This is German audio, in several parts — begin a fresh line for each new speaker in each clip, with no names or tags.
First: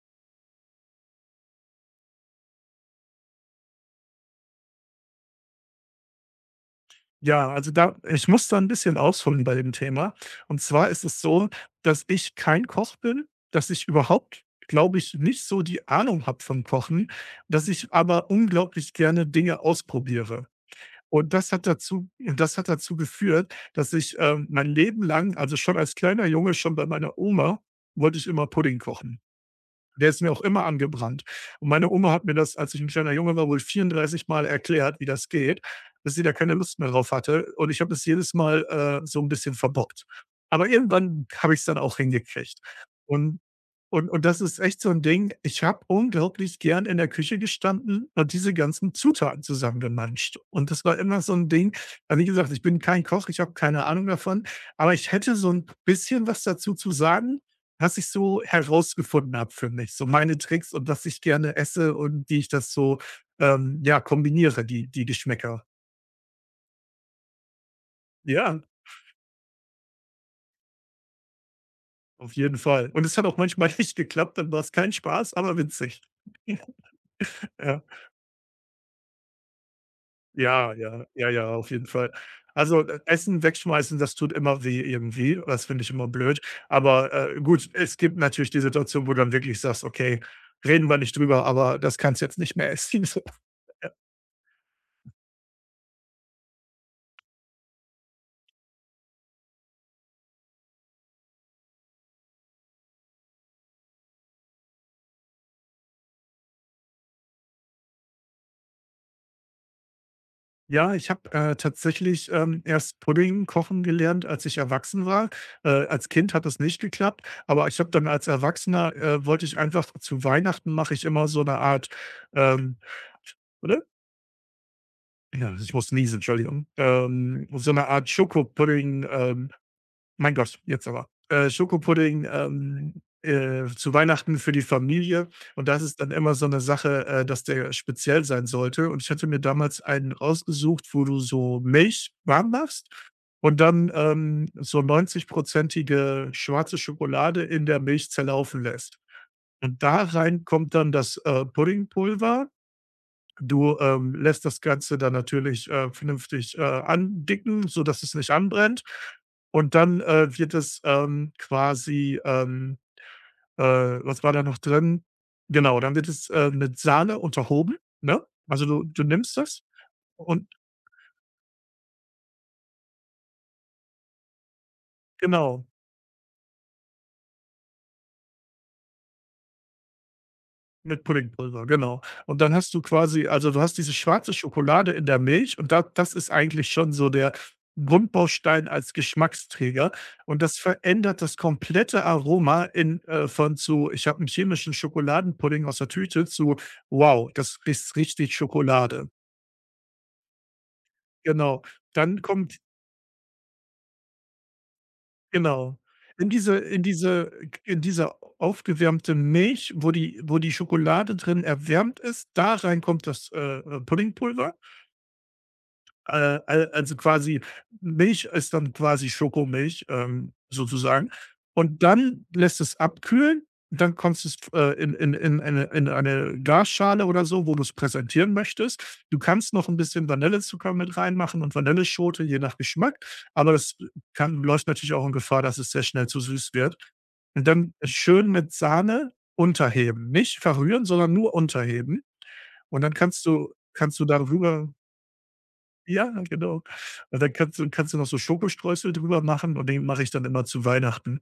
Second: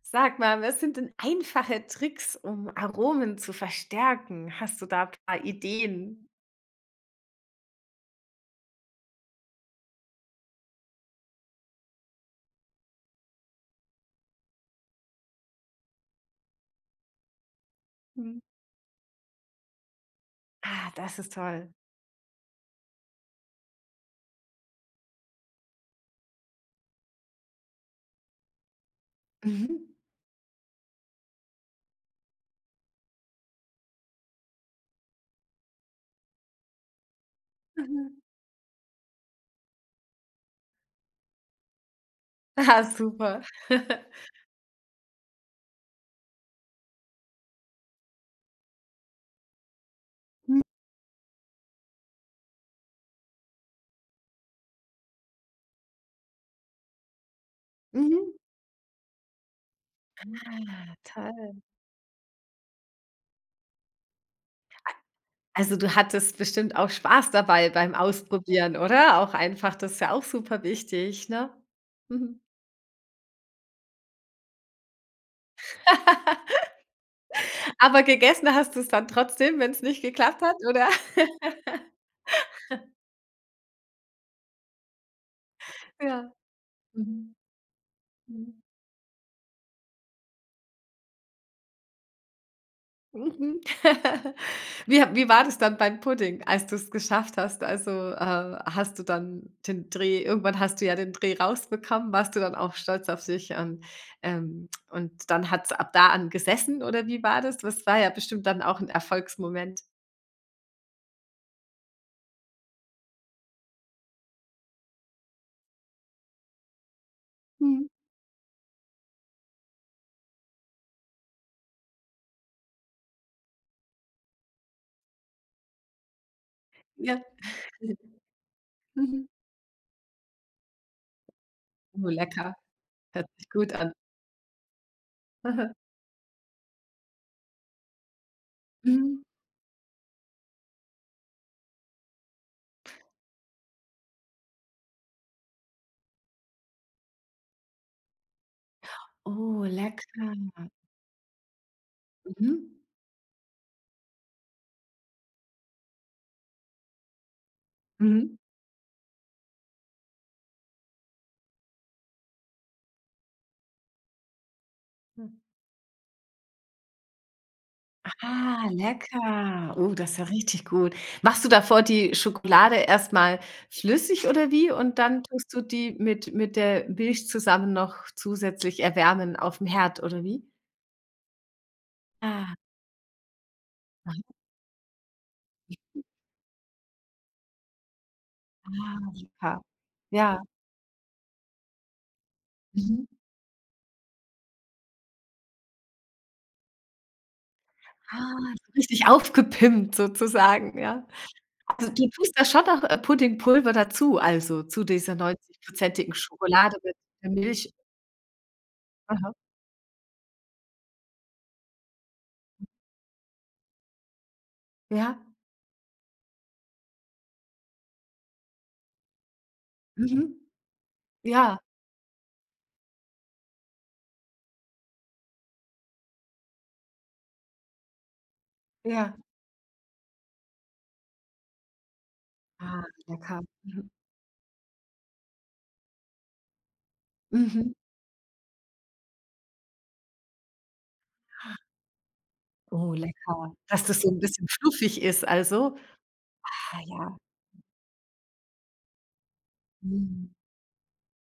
Sag mal, was sind denn einfache Tricks, um Aromen zu verstärken? Hast du da ein paar Ideen?
Ja, also da ich muss da ein bisschen ausholen bei dem Thema. Und zwar ist es so, dass ich kein Koch bin, dass ich überhaupt, glaube ich, nicht so die Ahnung habe vom Kochen, dass ich aber
Mhm.
unglaublich gerne Dinge ausprobiere.
Ah, das ist
Und
toll.
das hat dazu geführt, dass ich, mein Leben lang, also schon als kleiner Junge, schon bei meiner Oma, wollte ich immer Pudding kochen.
Mhm.
Der ist mir auch immer angebrannt. Und meine Oma hat mir das, als ich 'n kleiner Junge war, wohl 34 Mal erklärt, wie das geht, dass sie da keine Lust mehr drauf hatte. Und ich habe das
Mhm.
jedes Mal, so ein bisschen verbockt. Aber irgendwann habe ich's dann auch hingekriegt.
Ah,
Und
super.
und das ist echt so ein Ding, ich habe unglaublich gern in der Küche gestanden und diese ganzen Zutaten zusammengemanscht.
Mhm.
Und das war immer so ein Ding. Also, wie gesagt, ich bin kein Koch, ich habe keine Ahnung davon, aber ich hätte so ein bisschen was dazu zu sagen, was ich
Mhm.
so herausgefunden habe für mich, so meine Tricks und
Ah,
was ich gerne
toll.
esse und wie ich das so, ja, kombiniere, die Geschmäcker.
Also, du hattest bestimmt auch Spaß dabei beim
Ja,
Ausprobieren, oder? Auch einfach, das ist ja auch super wichtig, ne?
auf
Mhm.
jeden Fall. Und es hat auch manchmal nicht geklappt, dann war es kein Spaß, aber witzig. Ja.
Aber gegessen hast du es dann trotzdem, wenn es nicht geklappt hat,
Ja,
oder?
ja, ja, ja, auf jeden Fall. Also, Essen wegschmeißen, das tut immer weh irgendwie. Das finde ich immer
Ja.
blöd. Aber,
Mhm.
gut, es gibt natürlich die
Mhm.
Situation, wo du dann wirklich sagst: „Okay, reden wir nicht drüber, aber das kannst du jetzt nicht mehr essen.“
Mhm.
Ja.
Wie war das dann beim Pudding, als du es geschafft hast? Also, hast du ja den Dreh rausbekommen. Warst du dann auch stolz auf dich, und dann hat's ab da an gesessen oder wie war das? Das war ja bestimmt dann auch ein Erfolgsmoment.
Ja, ich habe, tatsächlich, erst Pudding kochen gelernt, als ich erwachsen war. Als Kind hat es nicht geklappt, aber ich
Mhm.
habe dann als Erwachsener, wollte ich einfach, zu Weihnachten mache ich immer so eine Art, ähm ja, ich muss niesen, Entschuldigung.
Ja.
So eine Art Schokopudding,
Mhm.
mein Gott, jetzt aber.
Oh,
Schokopudding,
lecker. Hört sich gut an.
zu Weihnachten für die Familie, und das ist dann immer so eine Sache, dass der speziell sein sollte, und ich
Mhm.
hatte mir damals einen rausgesucht, wo du so Milch warm machst und dann, so 90 schwarze Schokolade in der Milch zerlaufen lässt.
Oh,
Und da
lecker.
rein kommt dann das, Puddingpulver.
Mhm.
Du, lässt das Ganze dann natürlich, vernünftig, andicken, sodass es nicht
Mhm.
anbrennt. Und dann, wird es, quasi, was war da noch drin? Genau, dann wird es, mit Sahne unterhoben, ne? Also,
Ah,
du nimmst das
lecker. Oh, das ist ja
und
richtig gut. Machst du davor die Schokolade erstmal flüssig oder wie? Und dann tust du
genau.
die mit der Milch zusammen noch zusätzlich erwärmen auf dem Herd oder wie?
Mit Puddingpulver, genau. Und dann
Ah,
hast du quasi, also, du hast diese
ah,
schwarze Schokolade in der Milch, und da das ist eigentlich schon so der Grundbaustein als
ah, lecker.
Geschmacksträger,
Ja,
und das verändert das komplette Aroma in
mhm.
von zu: „Ich habe einen chemischen Schokoladenpudding aus der Tüte“ zu: „Wow, das ist richtig
Ah, so richtig
Schokolade.“
aufgepimpt sozusagen, ja.
Genau.
Also, du
Dann
tust da
kommt
schon noch, Puddingpulver dazu, also zu dieser 90
genau. In diese
Schokolade
in
mit der
diese
Milch.
in diese aufgewärmte
Aha.
Milch, wo die Schokolade drin erwärmt ist, da rein kommt das, Puddingpulver.
Ja.
Al Also quasi, Milch ist dann quasi Schokomilch,
Mhm.
sozusagen.
Ja,
Und dann lässt es abkühlen, dann kommst du es, in eine Glasschale oder so, wo du es präsentieren möchtest.
ja.
Du kannst noch ein bisschen Vanillezucker mit reinmachen und Vanilleschote, je nach
Ah,
Geschmack,
lecker.
aber das
Mhm.
kann läuft natürlich auch in Gefahr, dass es sehr schnell zu süß wird. Und
Mhm.
dann schön mit Sahne unterheben, nicht verrühren, sondern nur unterheben, und
Oh,
dann kannst du
lecker. Dass das
kannst du
so 'n bisschen
darüber,
fluffig ist also?
ja, genau.
Ah ja.
Und dann kannst du noch so Schokostreusel drüber machen, und den mache ich dann
Mhm.
immer zu Weihnachten.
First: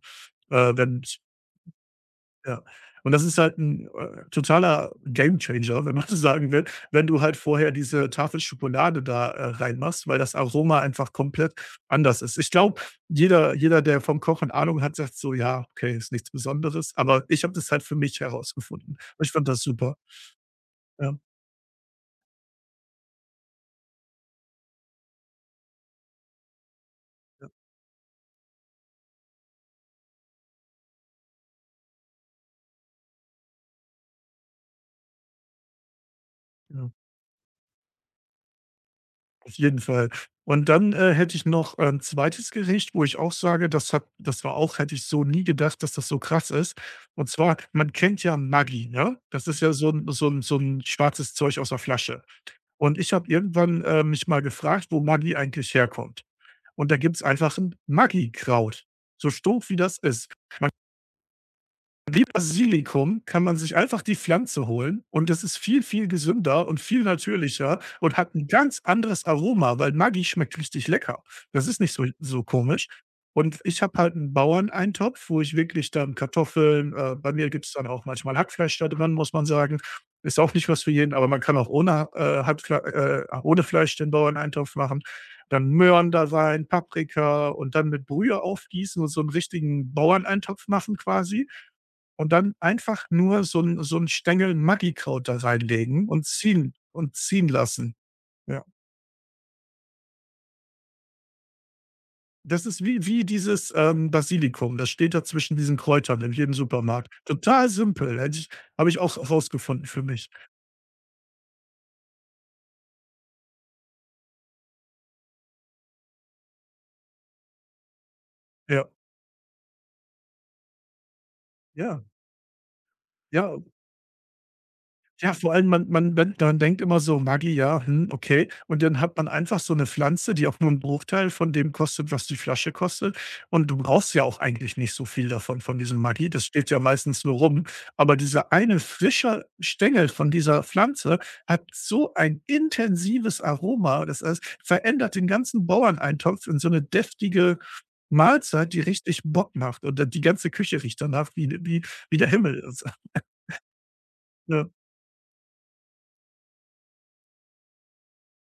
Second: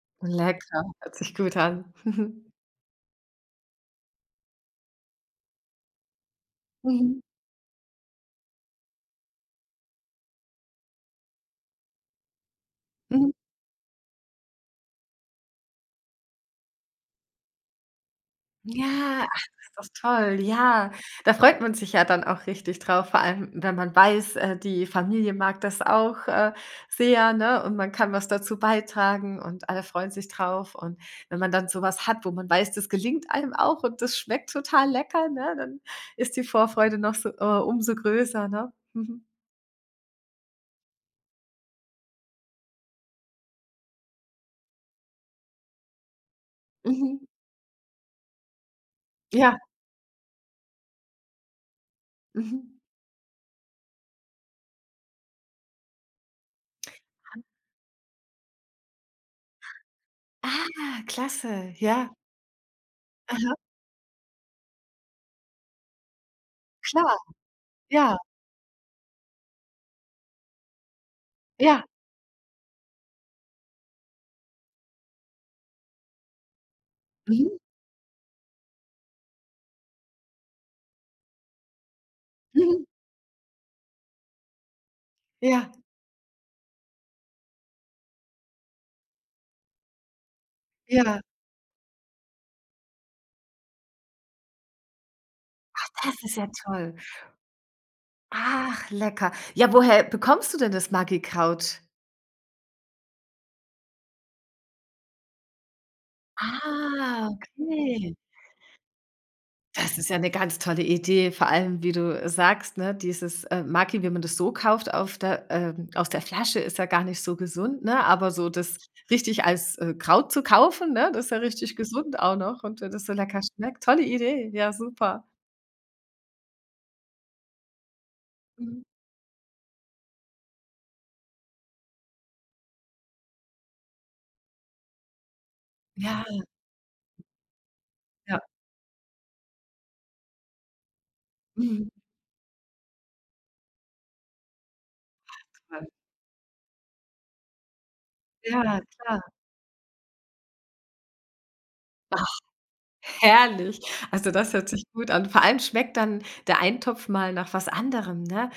Lecker, hört
Wenn's
sich gut an.
ja. Und das ist halt ein totaler Gamechanger, wenn man so sagen will,
Mhm.
wenn
Mhm.
du halt vorher diese Tafel Schokolade da, reinmachst, weil das Aroma einfach komplett anders ist. Ich glaube,
Mhm.
jeder, der vom Kochen Ahnung hat, sagt so: „Ja, okay, ist nichts Besonderes“, aber ich habe das halt für mich herausgefunden. Und
Ja,
ich
ach,
fand das
ist das
super.
toll. Ja,
Ja,
da freut man sich ja dann auch richtig drauf, vor allem, wenn man weiß, die Familie mag das auch, sehr,
ja,
ne, und man kann was dazu beitragen und alle freuen sich drauf. Und wenn man dann so was hat, wo man weiß, das gelingt einem auch und das schmeckt total lecker, ne, dann ist die
genau.
Vorfreude noch so, umso größer, ne? Mhm.
Auf jeden Fall. Und dann, hätte ich noch ein zweites Gericht, wo ich auch sage, das hat das war auch hätte ich so nie gedacht, dass das so krass ist.
Mhm.
Und zwar, man kennt ja Maggi, ne? Das
Ja.
ist ja so ein schwarzes Zeug aus der Flasche.
Mhm.
Und ich habe irgendwann, mich mal gefragt, wo Maggi eigentlich herkommt. Und da gibt's einfach ein Maggi-Kraut, so stumpf wie das ist.
Ah, klasse. Ja.
Wie Basilikum kann
Aha,
man sich einfach die Pflanze holen, und das ist viel, viel gesünder und viel
klar.
natürlicher und
Ja,
hat ein ganz anderes Aroma, weil Maggi schmeckt richtig lecker. Das ist
ja.
nicht so komisch. Und ich habe halt einen Bauerneintopf, wo ich wirklich dann Kartoffeln, bei mir
Mhm,
gibt es dann auch manchmal Hackfleisch da dran, muss man sagen. Ist auch nicht was für jeden, aber man kann auch ohne,
mhm.
Hackfle ohne Fleisch den Bauerneintopf machen. Dann
Ja,
Möhren da rein, Paprika und dann mit Brühe aufgießen und so einen richtigen Bauerneintopf machen
ja.
quasi. Und dann einfach nur so 'n Stängel Maggikraut da reinlegen
Das ist ja toll.
und ziehen lassen. Ja.
Ach, lecker. Ja, woher bekommst du denn das Maggi Kraut?
Das ist wie dieses, Basilikum. Das steht da zwischen diesen Kräutern in jedem Supermarkt.
Ah,
Total
okay.
simpel, hätte ich habe ich auch rausgefunden
Das
für
ist ja
mich.
eine ganz tolle Idee, vor allem, wie du sagst, ne, dieses, Maki, wenn man das so kauft auf der aus der Flasche, ist ja gar nicht so gesund, ne? Aber so das
Ja,
richtig als, Kraut zu kaufen, ne, das ist ja richtig
ja,
gesund auch noch und wenn das so lecker
ja.
schmeckt. Tolle Idee, ja super.
Ja, vor allem, man denkt immer so: „Maggi, ja, hm, okay.“ Und
Mhm.
dann hat man einfach so eine Pflanze, die auch nur 'n Bruchteil von dem kostet, was die Flasche kostet. Und du brauchst ja auch eigentlich nicht so viel davon, von diesem
Ja,
Maggi. Das steht ja meistens nur rum. Aber
ja.
dieser eine frische Stängel von dieser Pflanze hat
Mhm.
so ein intensives Aroma. Das heißt, verändert den ganzen
Toll.
Bauerneintopf in so eine deftige Mahlzeit,
Ja,
die
klar.
richtig Bock macht. Und die ganze Küche riecht danach wie der Himmel. Also,
Herrlich. Also, das
ne?
hört sich gut an. Vor allem schmeckt dann der Eintopf mal nach was anderem, ne?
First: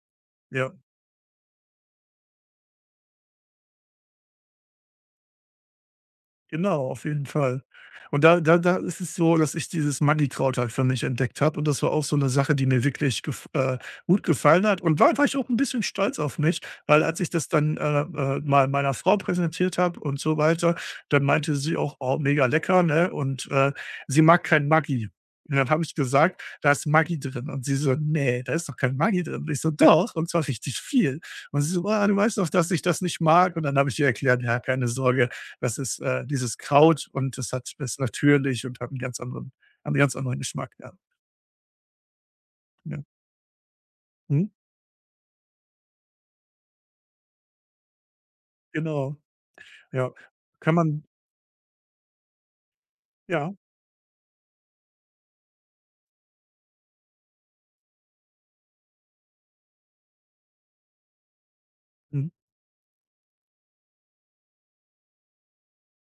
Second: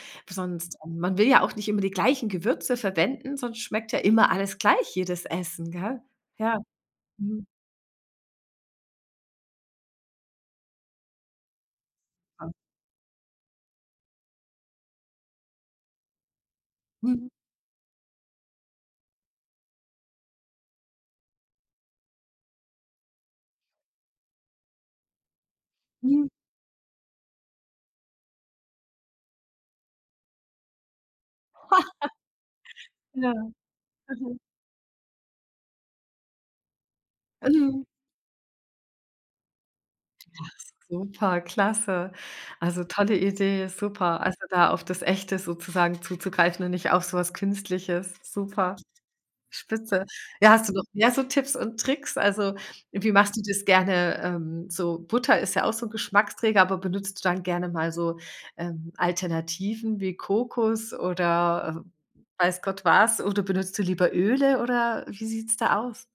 Ja.
Sonst man will ja auch nicht immer die gleichen Gewürze verwenden, sonst schmeckt ja immer alles gleich, jedes Essen, gell? Ja.
Genau, auf jeden
Mhm.
Fall. Und da ist es so, dass ich dieses Magikraut halt für mich entdeckt habe, und das war auch so eine Sache, die mir wirklich gef gut gefallen hat, und war ich auch ein bisschen stolz auf mich, weil als
Mhm.
ich das dann, mal meiner Frau präsentiert habe und so weiter, dann meinte sie auch: „Oh, mega lecker“, ne? Und, sie mag kein Maggi. Und dann habe ich
Mhm.
gesagt: „Da ist Maggi drin.“ Und sie so: „Ne, da ist doch kein Maggi drin.“ Und ich so: „Doch, und zwar richtig viel.“ Und sie so: „Ah, du weißt doch, dass ich das nicht
Ja.
mag.“ Und dann habe ich ihr
Mhm.
erklärt: „Ja, keine Sorge, das ist, dieses Kraut, und das hat
Mhm.
ist natürlich und hat einen ganz anderen Geschmack, ja.
Super, klasse. Also,
Ja.
tolle Idee, super. Also,
Mhm.
da auf das Echte sozusagen zuzugreifen und nicht auf sowas Künstliches. Super.
Genau.
Spitze.
Ja.
Ja, hast du
Kann
noch
man
mehr so Tipps und Tricks? Also, wie machst du
ja.
das gerne? So Butter ist ja auch so 'n Geschmacksträger, aber benutzt du dann gerne mal so, Alternativen wie Kokos oder,
Mhm.
weiß Gott was? Oder benutzt du lieber Öle oder wie sieht's da aus?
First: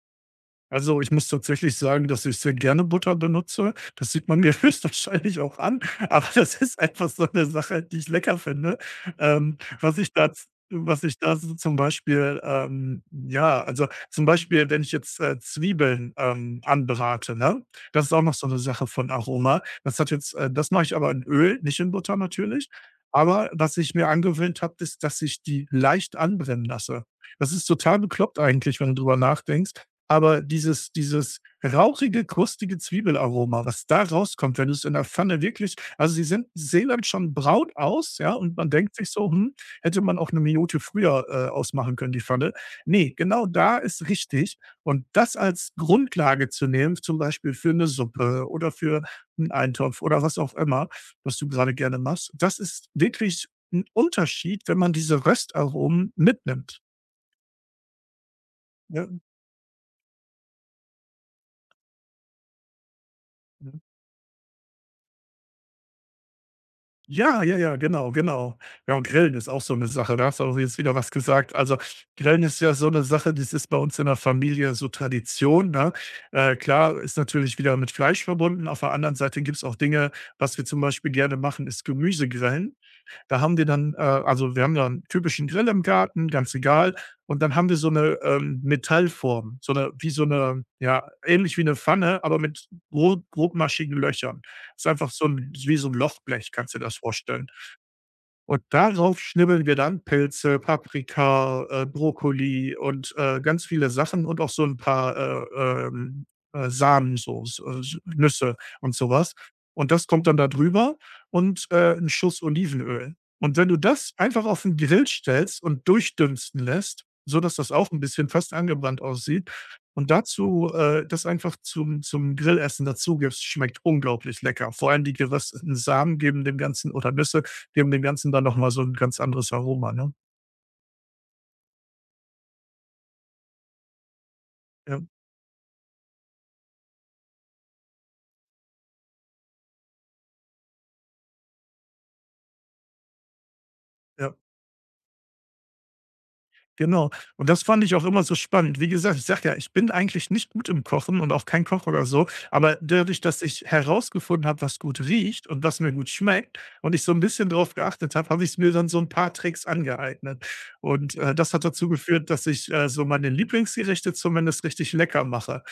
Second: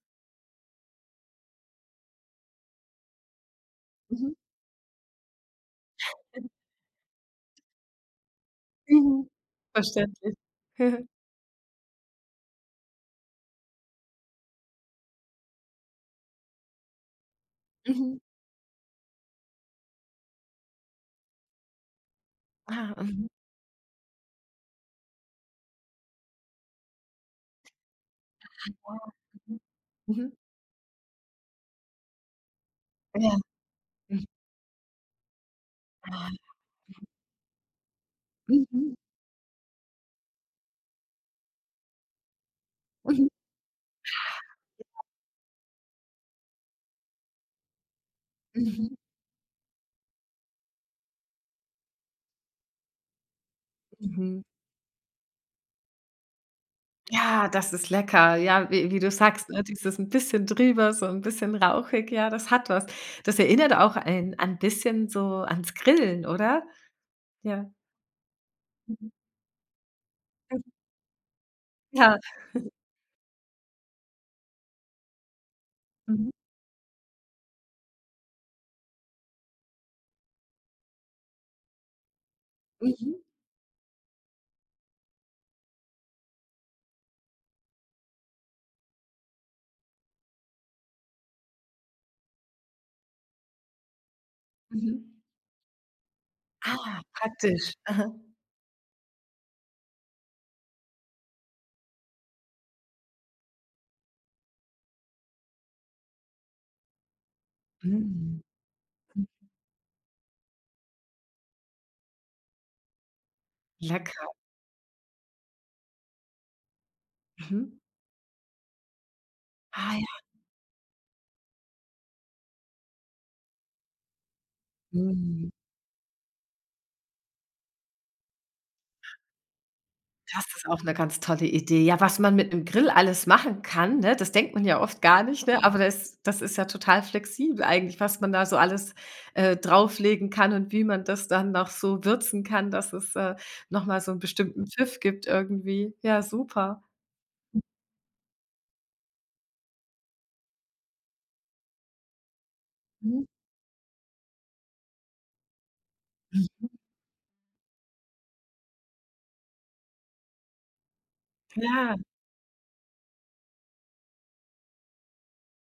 Also, ich muss tatsächlich sagen, dass ich sehr gerne Butter benutze. Das sieht
Mhm.
man mir höchstwahrscheinlich auch an, aber das ist einfach so eine Sache, die ich lecker finde.
Mhm. Verständlich.
Was ich da so zum Beispiel, ja, also, zum Beispiel, wenn ich jetzt, Zwiebeln, anbrate, ne? Das ist
Mhm.
auch noch so eine Sache von Aroma. Das hat jetzt Das mache ich aber in Öl, nicht in Butter natürlich.
Ah, mhm.
Aber was ich mir angewöhnt habe, ist, dass ich die leicht anbrennen lasse. Das ist total bekloppt
Ja,
eigentlich, wenn du drüber
mhm.
nachdenkst.
Mhm.
Aber dieses rauchige, krustige
Ja.
Zwiebelaroma, was da
Mhm.
rauskommt, wenn du es in der Pfanne wirklich, also, sie
Ah.
sind sehen dann schon braun aus, ja, und man
Mhm.
denkt sich so: „Hm, hätte man auch eine Minute früher, ausmachen können, die Pfanne.“ Ne,
Mhm.
genau, da ist richtig. Und das als Grundlage zu nehmen, zum Beispiel für eine Suppe oder
Mhm.
für einen Eintopf oder was auch immer, was du gerade gerne machst, das ist wirklich ein
Mhm.
Unterschied, wenn man diese Röstaromen mitnimmt,
Ja, das ist lecker. Ja, wie
ne?
du sagst, ne, dieses ein bisschen drüber, so ein bisschen rauchig, ja, das hat was. Das erinnert auch ein bisschen so ans Grillen, oder?
Ja, ja,
Ja.
ja, genau, genau. Ja, und
Mhm.
Grillen ist auch so eine Sache, da hast du auch
Mhm.
jetzt wieder was gesagt. Also,
Ja.
Grillen ist ja so eine Sache, das ist bei uns in der Familie so Tradition, ne?
Mhm.
Klar, ist natürlich wieder mit Fleisch verbunden. Auf der anderen Seite gibt's auch Dinge, was wir zum Beispiel gerne machen, ist Gemüsegrillen.
Mhm.
Da haben wir dann, also, wir haben da 'n typischen Grill im Garten, ganz egal. Und dann haben wir so eine, Metallform, so eine, wie so eine, ja, ähnlich wie eine Pfanne, aber mit grobmaschigen Löchern. Ist einfach
Mhm.
so ein, wie so ein Lochblech, kannst du dir das
Ah,
vorstellen.
praktisch. Aha.
Und darauf schnibbeln wir dann Pilze, Paprika, Brokkoli und, ganz viele Sachen und auch so ein paar, ähm, Samen, so s s
Mhm.
Nüsse und sowas. Und das kommt dann da drüber und, 'n Schuss Olivenöl. Und wenn du das
Lecker.
einfach auf 'n Grill stellst und durchdünsten lässt, so dass
Mhm.
das auch ein bisschen fast angebrannt aussieht
Ah
und
ja.
dazu, das einfach zum Grillessen dazu gibst, schmeckt unglaublich lecker. Vor allem die
Mhm.
gerösteten Samen geben dem Ganzen oder Nüsse geben dem Ganzen dann noch mal so ein ganz anderes Aroma, ne?
Das ist auch 'ne ganz tolle Idee. Ja, was man mit 'nem Grill alles machen kann, ne? Das denkt man ja
Ja,
oft gar nicht, ne? Aber das ist ja total flexibel eigentlich, was man da so alles, drauflegen kann und wie man das dann noch so würzen kann, dass es, noch mal so 'n
ja,
bestimmten Pfiff gibt irgendwie. Ja, super.
genau. Und das fand ich auch immer so spannend. Wie gesagt, ich sage ja, ich bin eigentlich nicht gut im Kochen und auch kein Koch oder so, aber dadurch,
Mhm.
dass ich herausgefunden habe, was gut riecht und was mir gut schmeckt und ich so ein bisschen drauf geachtet habe, habe ich mir dann so ein paar Tricks angeeignet. Und, das hat dazu
Ja.
geführt, dass ich, so meine Lieblingsgerichte zumindest richtig lecker mache.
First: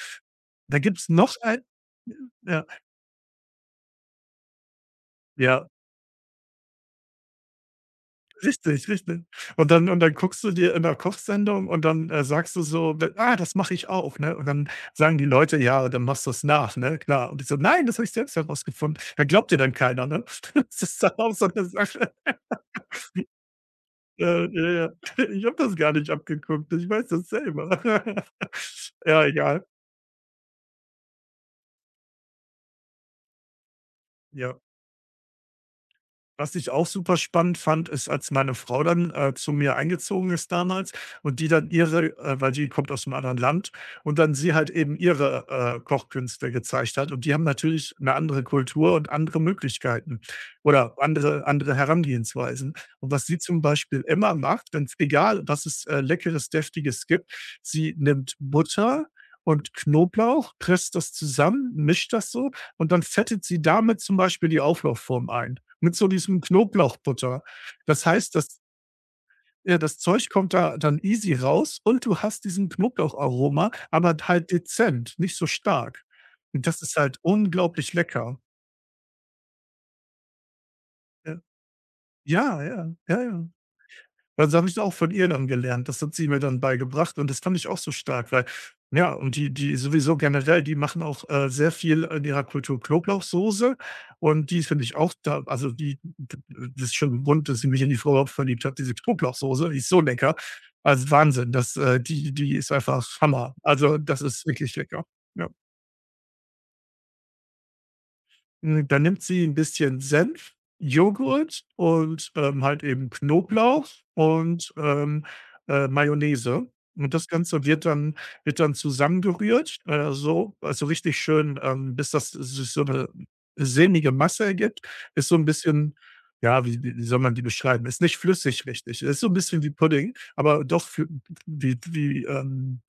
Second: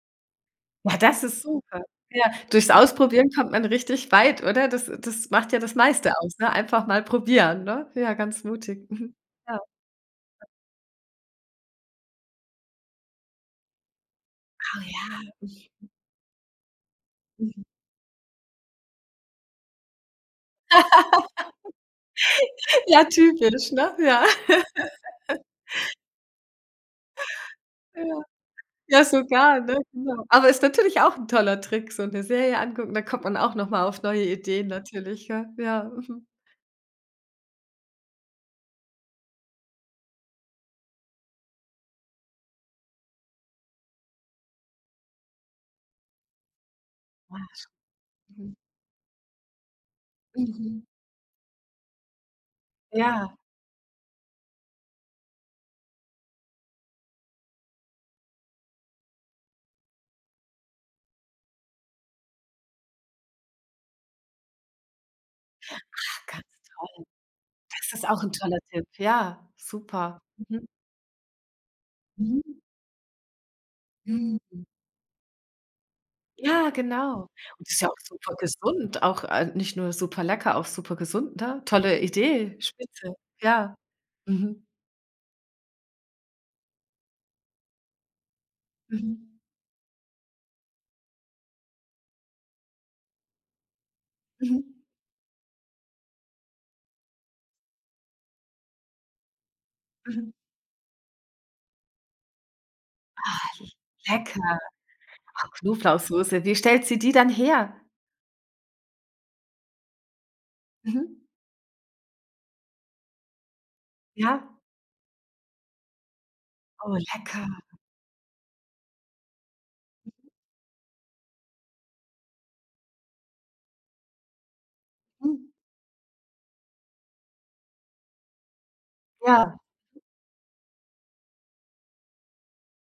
Da
Ja,
gibt's
das
noch
ist
ein
super. Ja,
ja,
durchs Ausprobieren kommt man richtig weit, oder? Das macht ja
ja.
das meiste aus, ne? Einfach mal probieren, ne? Ja, ganz mutig.
Richtig,
Mhm.
richtig.
Ja.
Und dann guckst du dir in der Kochsendung und dann, sagst du so: „D ah, das mache ich auch“, ne? Und dann
Oh
sagen die Leute:
ja.
„Ja, dann machst du's nach“, ne, klar. Und ich so:
Mhm.
„Nein, das habe ich selbst herausgefunden.“ Ja, glaubt dir dann keiner, ne? Das ist dann auch so 'ne Sache.
Ja, typisch, ne? Ja.
Ja, ja, ja. Ich habe das gar nicht abgeguckt. Ich weiß das selber.
Ja. Ja,
Ja,
sogar,
egal.
ne? Genau. Aber ist natürlich auch 'n toller Trick, so 'ne Serie angucken, da kommt man auch noch mal auf neue
Ja.
Ideen natürlich, gell? Ja, mhm.
Was ich auch super spannend fand, ist, als meine Frau dann, zu mir eingezogen ist damals und die dann ihre weil die kommt aus einem anderen Land und dann sie halt eben ihre, Kochkünste gezeigt hat und die haben
Ah,
natürlich eine andere
mhm,
Kultur und andere Möglichkeiten
mhm.
oder andere Herangehensweisen. Und was
Ja,
sie zum Beispiel immer macht, ganz egal, was es, Leckeres, Deftiges gibt, sie nimmt Butter und Knoblauch, presst das zusammen, mischt das so und dann fettet sie damit zum Beispiel die Auflaufform ein mit so diesem
ganz toll.
Knoblauchbutter.
Das
Das
ist auch 'n
heißt,
toller
das
Tipp. Ja,
ja, das
super.
Zeug kommt
Mhm.
da dann easy raus und du hast
Mhm.
diesen Knoblaucharoma, aber halt
Mhm.
dezent, nicht so stark. Und
Ja,
das ist halt
genau. Und ist ja
unglaublich
auch super
lecker.
gesund, auch, nicht nur super lecker, auch super
Ja,
gesund, ne? Tolle Idee,
ja, ja,
spitze.
ja, ja.
Ja.
Also,
Mhm.
habe ich auch von ihr dann gelernt. Das hat sie mir dann beigebracht und das fand ich auch so stark, weil ja, und
Mhm.
die sowieso generell, die machen auch, sehr viel in ihrer Kultur Knoblauchsoße und
Mhm.
die finde ich auch da also, die das ist schon 'n Grund, dass ich mich in die Frau überhaupt verliebt habe, diese Knoblauchsoße, die ist so
Mhm.
lecker. Also, Wahnsinn, das die die ist einfach
Ah,
Hammer. Also, das ist
lecker.
wirklich lecker. Ja.
Ach, Knoblauchsoße. Wie stellt sie die dann her?
Da nimmt sie ein bisschen Senf,
Mhm.
Joghurt und, halt eben Knoblauch
Ja?
und, Mayonnaise.
Oh,
Und das
lecker.
Ganze wird dann zusammengerührt, so also, richtig schön, bis das sich so eine sehnige Masse ergibt. Ist
Mhm.
so ein bisschen ja, wie soll man die beschreiben? Ist nicht flüssig richtig. Ist so ein
Ja,
bisschen wie Pudding, aber doch für wie,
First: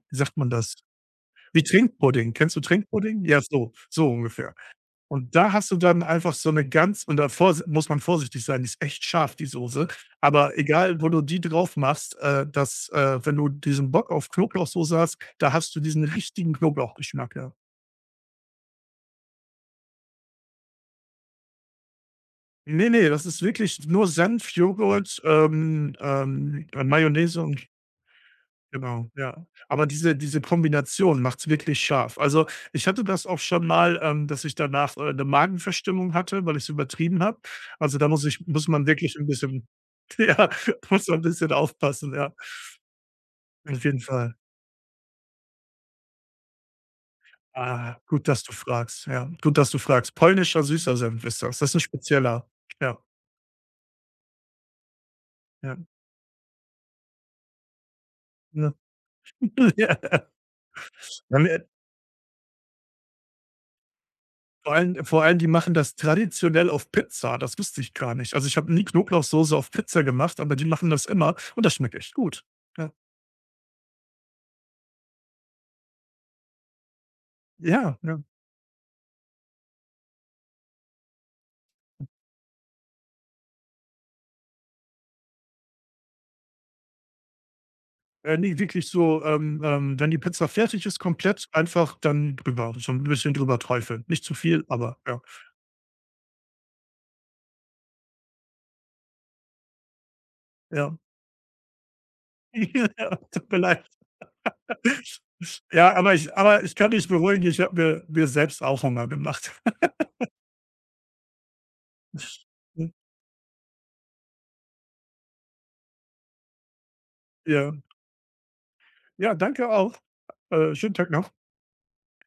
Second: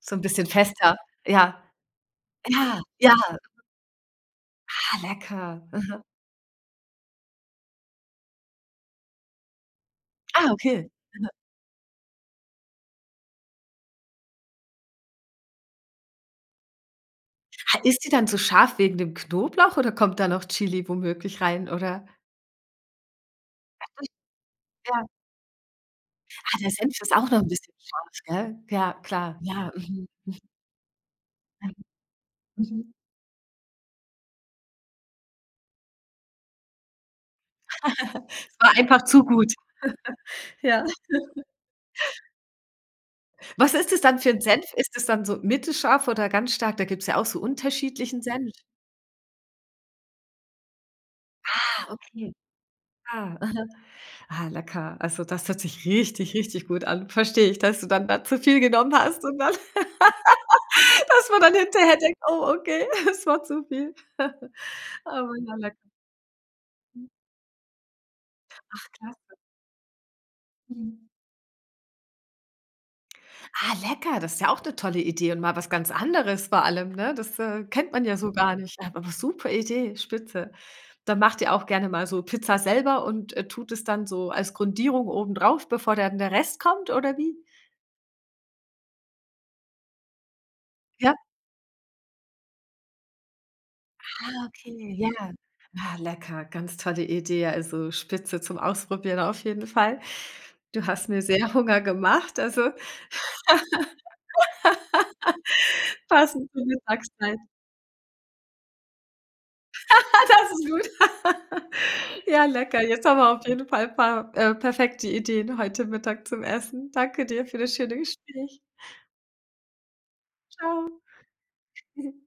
so
wie
'n
sagt
bisschen
man das?
fester. Ja.
Wie Trinkpudding. Kennst du
Ja, ja.
Trinkpudding? Ja, so so ungefähr.
Ah,
Und da
lecker.
hast du
Mhm.
dann einfach so eine ganz und da s muss man vorsichtig sein, die ist echt scharf, die Soße.
Ah,
Aber
okay.
egal, wo du die drauf machst, das wenn du diesen Bock auf Knoblauchsoße hast, da hast du diesen richtigen Knoblauchgeschmack, ja.
Ah, ist die dann so scharf wegen dem Knoblauch oder kommt da noch Chili womöglich rein, oder?
Ne, ne, das ist wirklich nur Senf,
Ja.
Joghurt,
Ah, der Senf ist auch noch
Mayonnaise
'n
und
bisschen scharf, gell? Ja,
genau,
klar.
ja.
Ja,
Aber
mhm.
diese Kombination macht's
Ja,
wirklich scharf. Also, ich
mhm.
hatte das auch schon mal, dass ich danach, 'ne Magenverstimmung hatte, weil ich es übertrieben habe. Also, da
Es
muss
war
man
einfach
wirklich
zu
ein
gut.
bisschen ja,
Ja.
muss man ein bisschen aufpassen, ja,
Was
auf
ist
jeden
es dann für
Fall.
'n Senf? Ist es dann so mittelscharf oder ganz stark? Da gibt's ja auch so
Ah,
unterschiedlichen
gut, dass
Senf.
du fragst, ja. Gut, dass du fragst. Polnischer süßer Senf ist das. Das ist ein
Ah, okay.
spezieller. Ja,
Ah. Ah, lecker. Also, das hört
ja,
sich richtig, richtig gut an. Verstehe ich, dass du dann da zu viel
ne?
genommen hast und dann
Ja.
dass man
Dann,
dann hinterher denkt: „Oh, okay, es war zu viel.“
vor allem
Aber
die
ja,
machen
lecker.
das traditionell auf Pizza. Das wusste ich gar nicht. Also, ich habe nie
Ach, klasse.
Knoblauchsoße auf Pizza gemacht, aber die machen das
Mhm.
immer und das schmeckt echt gut. Ja,
Ah, lecker, das ist ja auch eine tolle Idee und mal was ganz anderes vor allem, ne? Das, kennt
ja,
man ja
ja.
so gar nicht. Ja, aber super Idee, spitze. Dann macht ihr auch gerne mal so Pizza selber und, tut es dann so als Grundierung obendrauf, bevor dann der Rest kommt oder wie?
Ne, wirklich so, wenn die Pizza fertig ist,
Ja?
komplett einfach dann drüber, so ein bisschen drüber träufeln. Nicht zu
Ah,
viel,
okay,
aber ja,
ja. Ah, lecker, ganz tolle Idee, also spitze zum Ausprobieren auf jeden Fall. Du
ja.
hast mir sehr Hunger gemacht, also
Ja, tut mir leid. Ja,
passend
aber
zur
ich kann dich
Mittagszeit.
beruhigen, ich habe mir selbst auch Hunger gemacht.
Ah, das ist gut. Ja, lecker. Jetzt haben wir auf jeden Fall ein paar, perfekte Ideen heute Mittag zum Essen. Danke dir für
Ja.
das schöne Gespräch.
Ja, danke auch.
Ciao.
Schönen Tag noch.